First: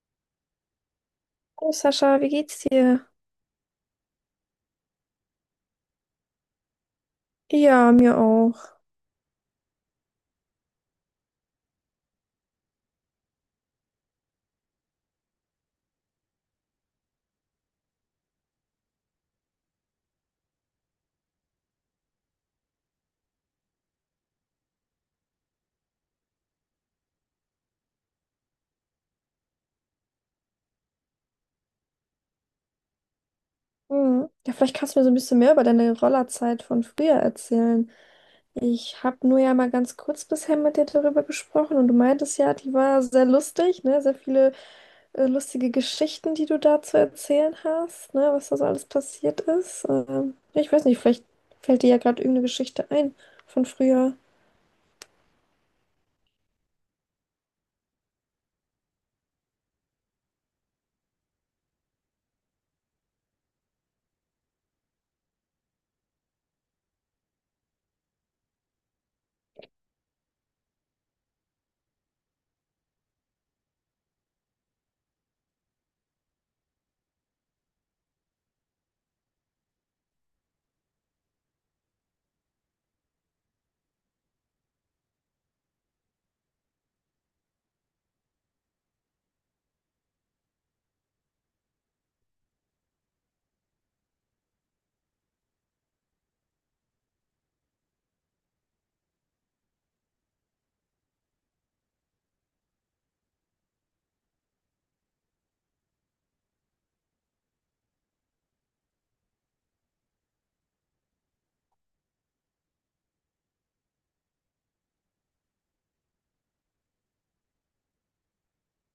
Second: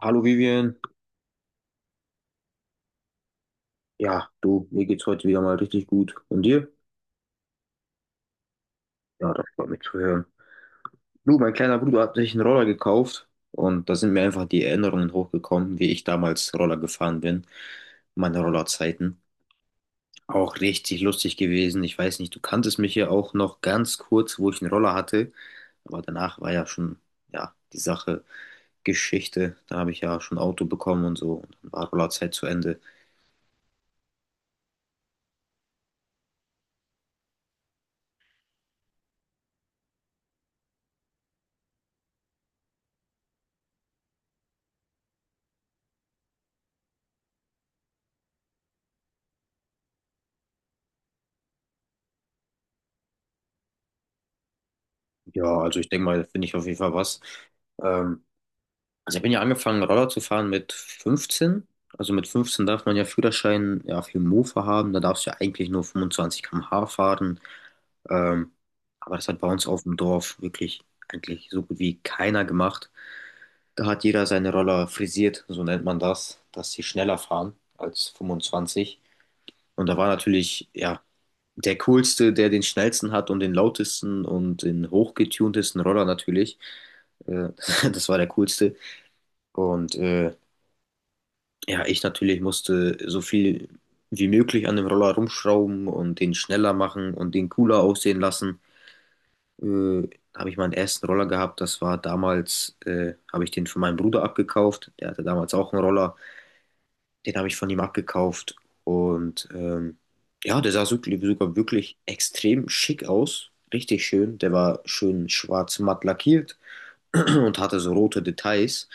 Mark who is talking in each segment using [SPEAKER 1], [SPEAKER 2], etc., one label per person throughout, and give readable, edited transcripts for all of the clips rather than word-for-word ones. [SPEAKER 1] Hallo Vivian,
[SPEAKER 2] Hallo Sascha, wie geht's dir?
[SPEAKER 1] ja, du, mir geht's heute wieder mal richtig gut. Und dir?
[SPEAKER 2] Ja, mir auch.
[SPEAKER 1] Ja, das freut mich zu hören. Du, mein kleiner Bruder hat sich einen Roller gekauft und da sind mir einfach die Erinnerungen hochgekommen, wie ich damals Roller gefahren bin, meine Rollerzeiten. Auch richtig lustig gewesen. Ich weiß nicht, du kanntest mich ja auch noch ganz kurz, wo ich einen Roller hatte, aber danach war ja schon, ja, die Sache Geschichte. Da habe ich ja schon ein Auto bekommen und so und dann war Rollerzeit zu Ende.
[SPEAKER 2] Hm. Ja, vielleicht kannst du mir so ein bisschen mehr über deine Rollerzeit von früher erzählen. Ich habe nur ja mal ganz kurz bisher mit dir darüber gesprochen und du meintest ja, die war sehr lustig, ne? Sehr viele lustige Geschichten, die du da zu erzählen hast, ne? Was da so alles passiert ist. Ja, ich weiß nicht, vielleicht fällt dir ja gerade irgendeine Geschichte ein von früher.
[SPEAKER 1] Ja, also ich denke mal, da finde ich auf jeden Fall was. Ähm, Also ich bin ja angefangen, Roller zu fahren mit 15. Also mit 15 darf man ja Führerschein ja, für Mofa haben. Da darfst du ja eigentlich nur 25 km/h fahren. Ähm, aber das hat bei uns auf dem Dorf wirklich eigentlich so gut wie keiner gemacht. Da hat jeder seine Roller frisiert, so nennt man das, dass sie schneller fahren als 25. Und da war natürlich, ja, der coolste, der den schnellsten hat und den lautesten und den hochgetuntesten Roller natürlich. Äh, das war der coolste. Und ja, ich natürlich musste so viel wie möglich an dem Roller rumschrauben und den schneller machen und den cooler aussehen lassen. Äh, da habe ich meinen ersten Roller gehabt. Das war damals, habe ich den von meinem Bruder abgekauft. Der hatte damals auch einen Roller. Den habe ich von ihm abgekauft. Und ja, der sah sogar wirklich extrem schick aus. Richtig schön. Der war schön schwarz matt lackiert und hatte so rote Details.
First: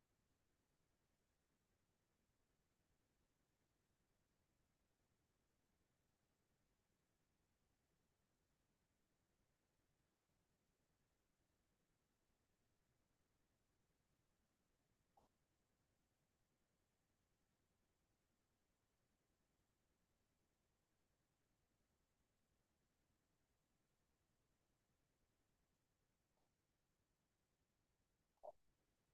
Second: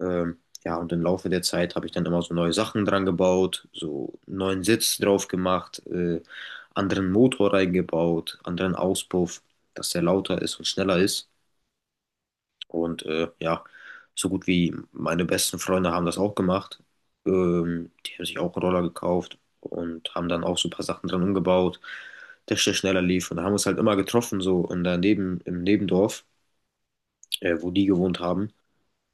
[SPEAKER 1] Ja, und im Laufe der Zeit habe ich dann immer so neue Sachen dran gebaut, so einen neuen Sitz drauf gemacht, anderen Motor reingebaut, anderen Auspuff, dass der lauter ist und schneller ist. Und ja, so gut wie meine besten Freunde haben das auch gemacht. Die haben sich auch einen Roller gekauft und haben dann auch so ein paar Sachen dran umgebaut, dass der schneller lief. Und da haben wir uns halt immer getroffen, so in der im Nebendorf, wo die gewohnt haben.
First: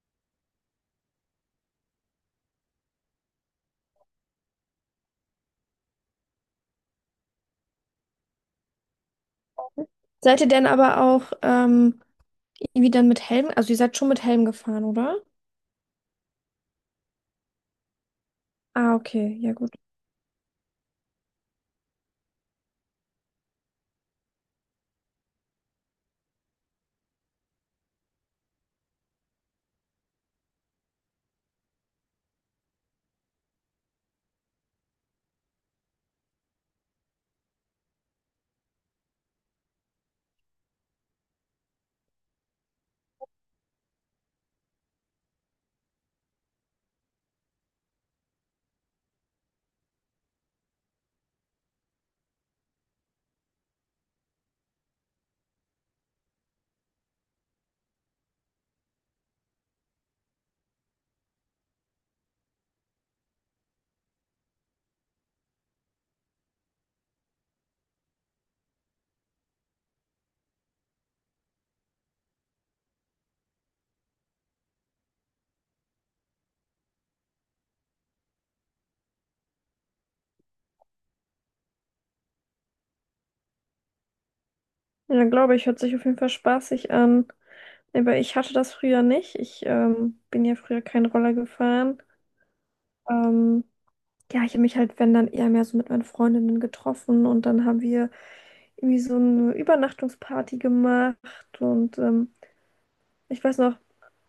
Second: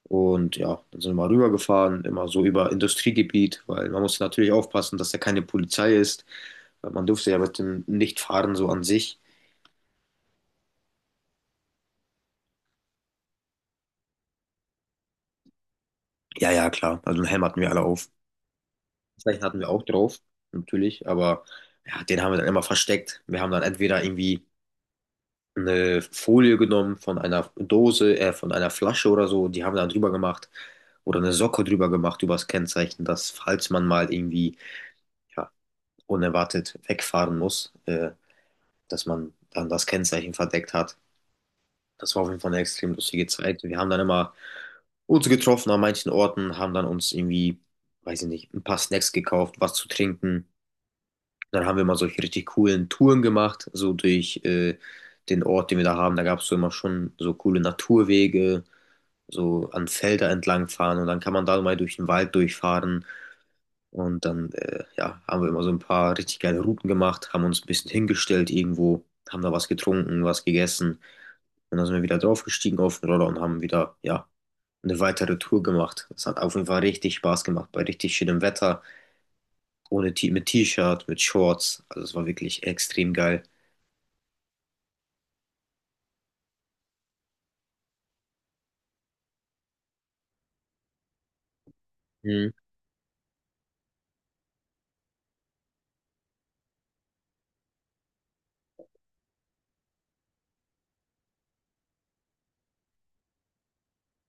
[SPEAKER 1] Und ja, dann sind wir mal rübergefahren, immer so über Industriegebiet, weil man muss natürlich aufpassen, dass da keine Polizei ist, weil man durfte ja mit dem nicht fahren so an sich.
[SPEAKER 2] Seid ihr denn aber auch irgendwie dann mit Helm? Also ihr seid schon mit Helm gefahren, oder?
[SPEAKER 1] Ja, ja, klar. Also einen Helm hatten wir alle auf.
[SPEAKER 2] Ah, okay,
[SPEAKER 1] Zeichen
[SPEAKER 2] ja.
[SPEAKER 1] hatten wir auch drauf, natürlich, aber ja, den haben wir dann immer versteckt. Wir haben dann entweder irgendwie eine Folie genommen von einer Dose, von einer Flasche oder so, die haben wir dann drüber gemacht oder eine Socke drüber gemacht über das Kennzeichen, dass falls man mal irgendwie ja, unerwartet wegfahren muss, dass man dann das Kennzeichen verdeckt hat. Das war auf jeden Fall eine extrem lustige Zeit. Wir haben dann immer uns getroffen an manchen Orten, haben dann uns irgendwie, weiß ich nicht, ein paar Snacks gekauft, was zu trinken. Dann haben wir mal solche richtig coolen Touren gemacht, so durch den Ort, den wir da haben. Da gab es so immer schon so coole Naturwege, so an Felder entlang fahren und dann kann man da mal durch den Wald durchfahren. Und dann ja, haben wir immer so ein paar richtig geile Routen gemacht, haben uns ein bisschen hingestellt irgendwo, haben da was getrunken, was gegessen. Und dann sind wir wieder draufgestiegen auf den Roller und haben wieder, ja, eine weitere Tour gemacht. Es hat auf jeden Fall richtig Spaß gemacht, bei richtig schönem Wetter, ohne T mit T-Shirt, mit Shorts. Also es war wirklich extrem geil.
[SPEAKER 2] Ja, glaube ich, hört sich auf jeden Fall spaßig an. Aber ich hatte das früher nicht. Ich bin ja früher keinen Roller gefahren.
[SPEAKER 1] Mhm.
[SPEAKER 2] Ähm, ja, ich habe mich halt, wenn dann eher mehr so mit meinen Freundinnen getroffen und dann haben wir irgendwie so eine Übernachtungsparty gemacht und ich weiß noch,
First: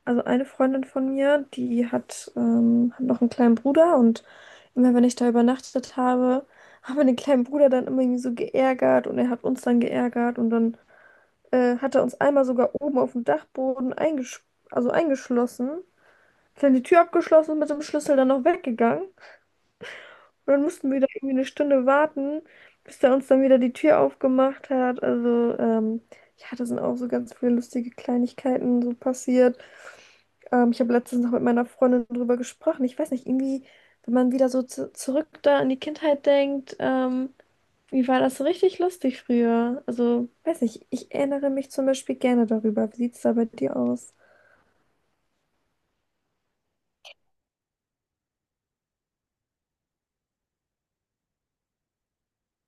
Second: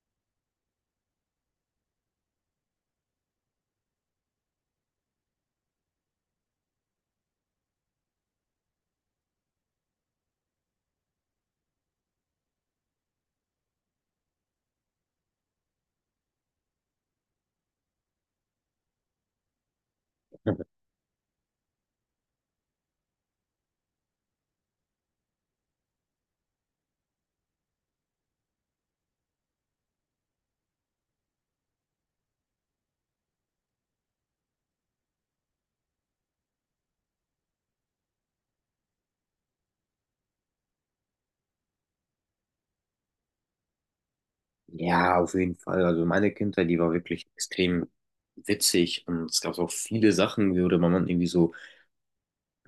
[SPEAKER 2] also eine Freundin von mir, die hat, hat noch einen kleinen Bruder und immer wenn ich da übernachtet habe, haben wir den kleinen Bruder dann immer irgendwie so geärgert und er hat uns dann geärgert und dann hat er uns einmal sogar oben auf dem Dachboden eingesch also eingeschlossen, dann die Tür abgeschlossen und mit dem Schlüssel dann noch weggegangen. Und dann mussten wir da irgendwie eine Stunde warten, bis er uns dann wieder die Tür aufgemacht hat. Also, ja, da sind auch so ganz viele lustige Kleinigkeiten so passiert. Ich habe letztens noch mit meiner Freundin drüber gesprochen. Ich weiß nicht, irgendwie, wenn man wieder so zu zurück da an die Kindheit denkt, wie war das so richtig lustig früher? Also, weiß nicht, ich erinnere mich zum Beispiel gerne darüber. Wie sieht es da bei dir aus?
[SPEAKER 1] Ja, auf jeden Fall. Also meine Kindheit, die war wirklich extrem witzig und es gab auch viele Sachen, worüber man irgendwie so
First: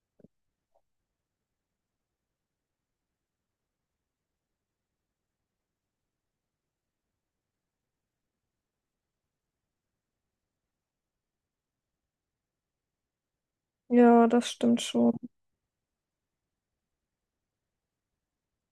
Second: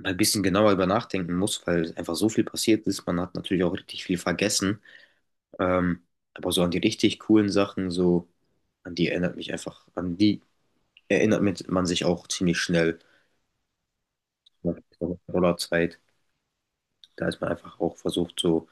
[SPEAKER 1] ein bisschen genauer über nachdenken muss, weil einfach so viel passiert ist. Man hat natürlich auch richtig viel vergessen. Ähm, aber so an die richtig coolen Sachen, so an die erinnert mich einfach, an die man sich auch ziemlich schnell
[SPEAKER 2] Ja, das
[SPEAKER 1] nach
[SPEAKER 2] stimmt
[SPEAKER 1] der
[SPEAKER 2] schon.
[SPEAKER 1] Rollerzeit. Da ist man einfach auch versucht, so,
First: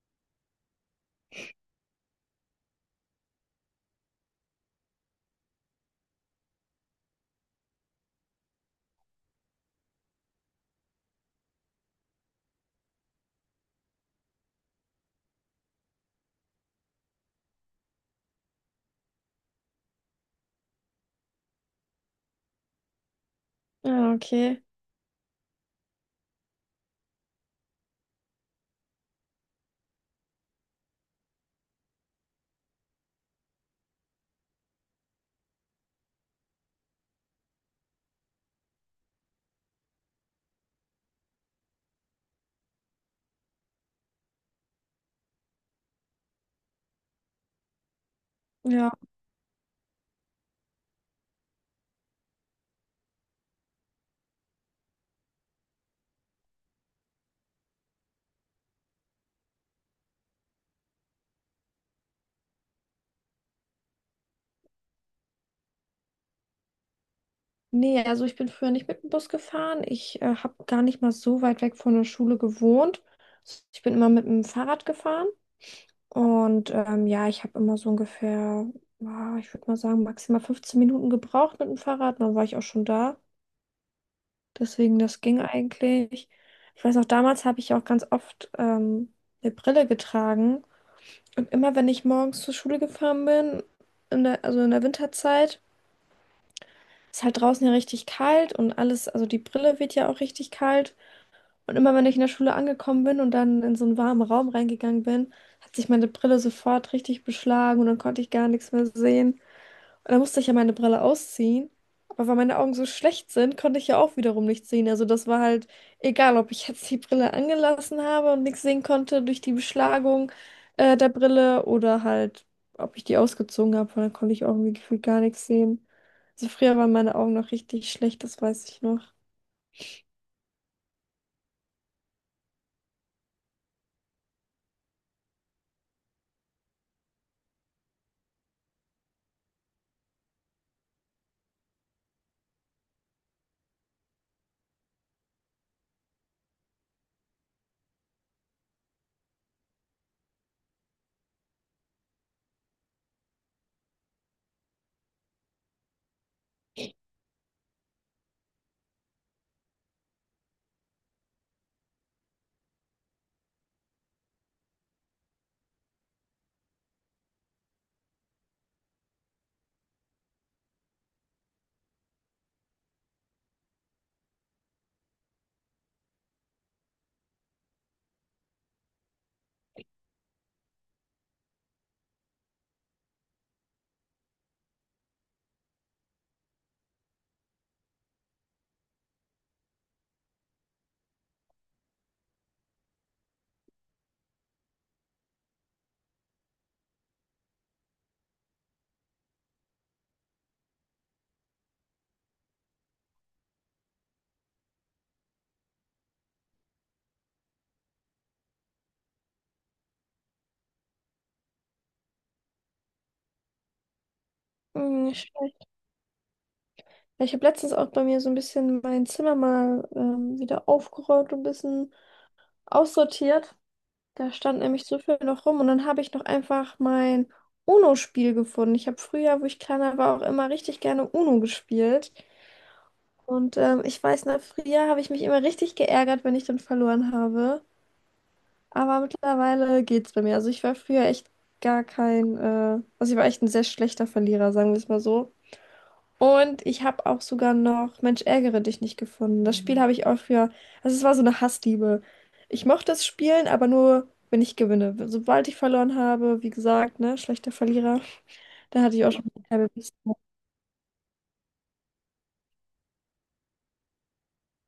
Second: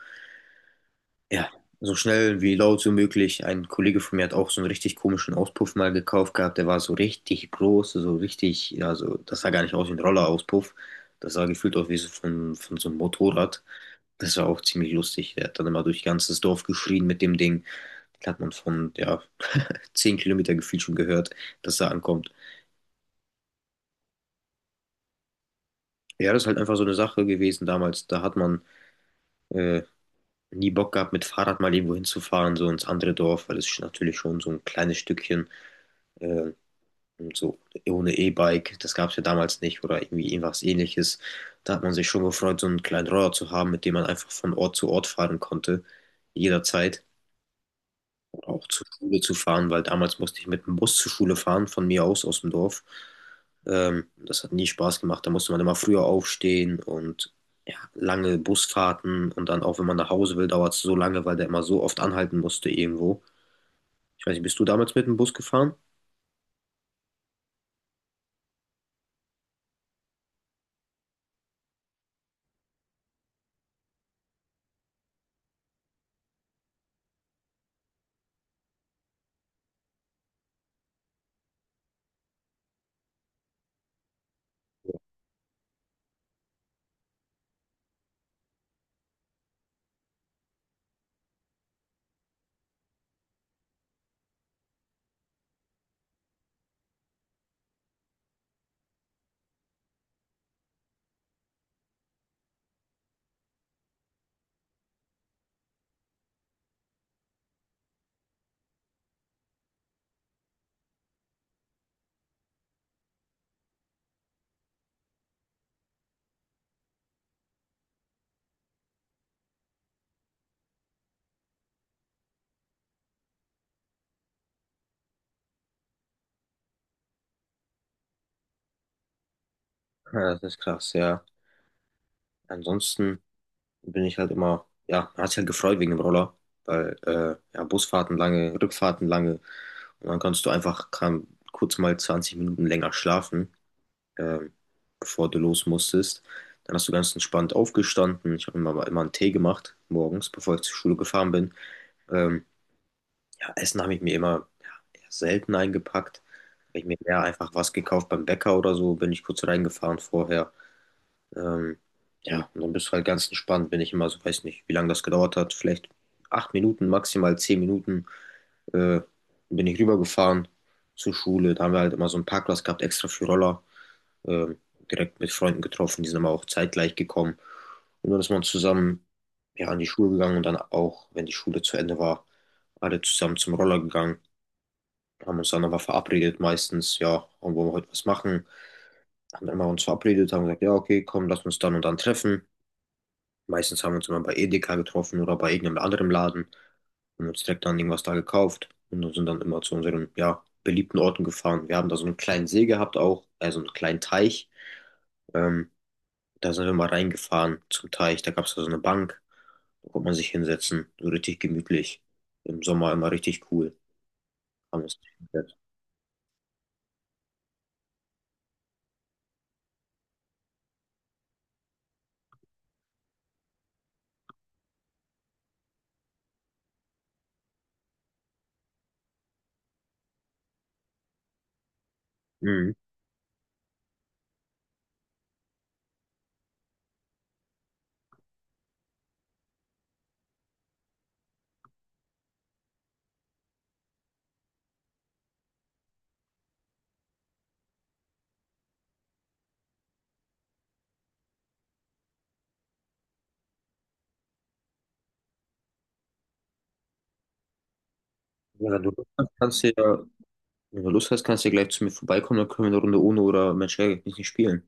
[SPEAKER 1] ja, so schnell wie laut wie möglich. Ein Kollege von mir hat auch so einen richtig komischen Auspuff mal gekauft gehabt. Der war so richtig groß, so richtig, ja, so, das sah gar nicht aus wie ein Rollerauspuff. Das sah gefühlt aus wie von so einem Motorrad. Das war auch ziemlich lustig. Der hat dann immer durch ganzes Dorf geschrien mit dem Ding. Das hat man von, ja, 10 Kilometer gefühlt schon gehört, dass er ankommt.
[SPEAKER 2] Ja, okay.
[SPEAKER 1] Ja, das ist halt einfach so eine Sache gewesen damals. Da hat man äh, nie Bock gehabt, mit Fahrrad mal irgendwo hinzufahren, so ins andere Dorf, weil es ist natürlich schon so ein kleines Stückchen, äh, und so ohne E-Bike, das gab es ja damals nicht oder irgendwie irgendwas ähnliches. Da hat man sich schon gefreut, so einen kleinen Roller zu haben, mit dem man einfach von Ort zu Ort fahren konnte, jederzeit auch zur
[SPEAKER 2] Ja.
[SPEAKER 1] Schule zu fahren, weil damals musste ich mit dem Bus zur Schule fahren, von mir aus, aus dem Dorf. Das hat nie Spaß gemacht. Da musste man immer früher aufstehen und ja, lange Busfahrten und dann auch, wenn man nach Hause will, dauert es so lange, weil der immer so oft anhalten musste irgendwo. Ich weiß nicht, bist du damals mit dem Bus gefahren?
[SPEAKER 2] Nee, also ich bin früher nicht mit dem Bus gefahren. Ich habe gar nicht mal so weit weg von der Schule gewohnt. Ich bin immer mit dem Fahrrad gefahren. Und ja, ich habe immer so ungefähr, ah, ich würde mal sagen, maximal 15 Minuten gebraucht mit dem Fahrrad. Dann war ich auch schon da. Deswegen, das ging eigentlich. Ich weiß auch, damals habe ich ja auch ganz oft eine Brille getragen. Und immer, wenn ich morgens zur Schule gefahren bin, also in der Winterzeit, ist halt draußen ja richtig kalt und alles, also die Brille wird ja auch richtig kalt. Und immer wenn ich in der Schule angekommen bin und dann in so einen warmen Raum reingegangen bin, hat sich meine Brille sofort richtig beschlagen und dann konnte ich gar nichts mehr sehen. Und dann musste ich ja meine Brille ausziehen. Aber weil meine Augen so schlecht sind, konnte ich ja auch wiederum nichts sehen. Also das war halt egal, ob ich jetzt die Brille angelassen habe und nichts sehen konnte durch die Beschlagung der Brille oder halt, ob ich die ausgezogen habe, weil dann konnte ich auch irgendwie gefühlt gar nichts sehen. Also früher waren meine Augen noch richtig schlecht, das weiß ich noch.
[SPEAKER 1] Ja, das ist krass, ja. Ansonsten bin ich halt immer, ja, man hat sich halt gefreut wegen dem Roller, weil ja, Busfahrten lange, Rückfahrten lange und dann kannst du kurz mal 20 Minuten länger schlafen. ähm, bevor du los musstest. Dann hast du ganz entspannt aufgestanden. Ich habe mir immer einen Tee gemacht morgens, bevor ich zur Schule gefahren bin. Ähm, ja, Essen habe ich mir immer ja, eher selten eingepackt. Habe ich mir eher einfach was gekauft beim Bäcker oder so, bin ich kurz reingefahren vorher. Ähm, ja, und dann bist du halt ganz entspannt, bin ich immer so, weiß nicht, wie lange das gedauert hat, vielleicht 8 Minuten, maximal 10 Minuten, äh, bin ich rübergefahren zur Schule. Da haben wir halt immer so einen Parkplatz gehabt, extra für Roller, ähm, direkt mit Freunden getroffen, die sind immer auch zeitgleich gekommen. Und dann ist man zusammen, ja, an die Schule gegangen und dann auch, wenn die Schule zu Ende war, alle zusammen zum Roller gegangen, haben uns dann aber verabredet meistens, ja, wollen wir heute was machen. Haben immer uns verabredet, haben gesagt, ja, okay, komm, lass uns dann und dann treffen. Meistens haben wir uns immer bei Edeka getroffen oder bei irgendeinem anderen Laden und uns direkt dann irgendwas da gekauft und sind dann immer zu unseren, ja, beliebten Orten gefahren. Wir haben da so einen kleinen See gehabt auch, also einen kleinen Teich. Ähm, da sind wir mal reingefahren zum Teich. Da gab es da so eine Bank, da konnte man sich hinsetzen, so richtig gemütlich. Im Sommer immer richtig cool. Haben wir uns
[SPEAKER 2] Mm,
[SPEAKER 1] hingesetzt.
[SPEAKER 2] ja, ich habe letztens auch bei mir so ein bisschen mein Zimmer mal wieder aufgeräumt und ein bisschen aussortiert. Da stand nämlich so viel noch rum und dann habe ich noch einfach mein UNO-Spiel gefunden. Ich habe früher, wo ich kleiner war, auch immer richtig gerne UNO gespielt.
[SPEAKER 1] Mhm.
[SPEAKER 2] Und ich weiß, na früher habe ich mich immer richtig geärgert, wenn ich dann verloren habe. Aber mittlerweile geht's bei mir. Also ich war früher echt gar kein, also ich war echt ein sehr schlechter Verlierer, sagen wir es mal so. Und ich habe auch sogar noch Mensch, ärgere dich nicht gefunden. Das Spiel habe ich auch für, also es war so eine Hassliebe. Ich mochte es spielen, aber nur, wenn ich gewinne. Sobald ich verloren habe, wie gesagt, ne, schlechter Verlierer,
[SPEAKER 1] Ja,
[SPEAKER 2] da
[SPEAKER 1] wenn du
[SPEAKER 2] hatte ich
[SPEAKER 1] Lust
[SPEAKER 2] auch schon
[SPEAKER 1] hast,
[SPEAKER 2] eine
[SPEAKER 1] kannst
[SPEAKER 2] halbe.
[SPEAKER 1] du ja, wenn du Lust hast, kannst du ja gleich zu mir vorbeikommen, dann können wir eine Runde ohne oder Mensch, ärgere dich nicht spielen.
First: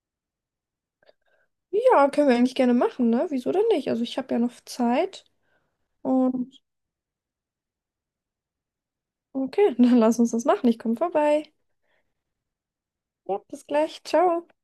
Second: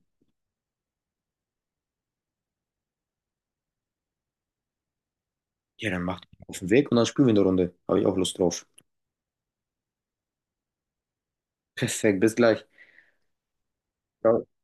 [SPEAKER 2] Ja, können wir eigentlich gerne machen, ne? Wieso denn nicht? Also ich habe ja noch Zeit.
[SPEAKER 1] Ja, dann macht
[SPEAKER 2] Und
[SPEAKER 1] auf den Weg und dann spielen wir eine Runde. Habe ich auch Lust drauf.
[SPEAKER 2] okay, dann lass uns das machen. Ich komme vorbei.
[SPEAKER 1] Perfekt, bis gleich.
[SPEAKER 2] Ja, bis gleich. Ciao.
[SPEAKER 1] Ciao.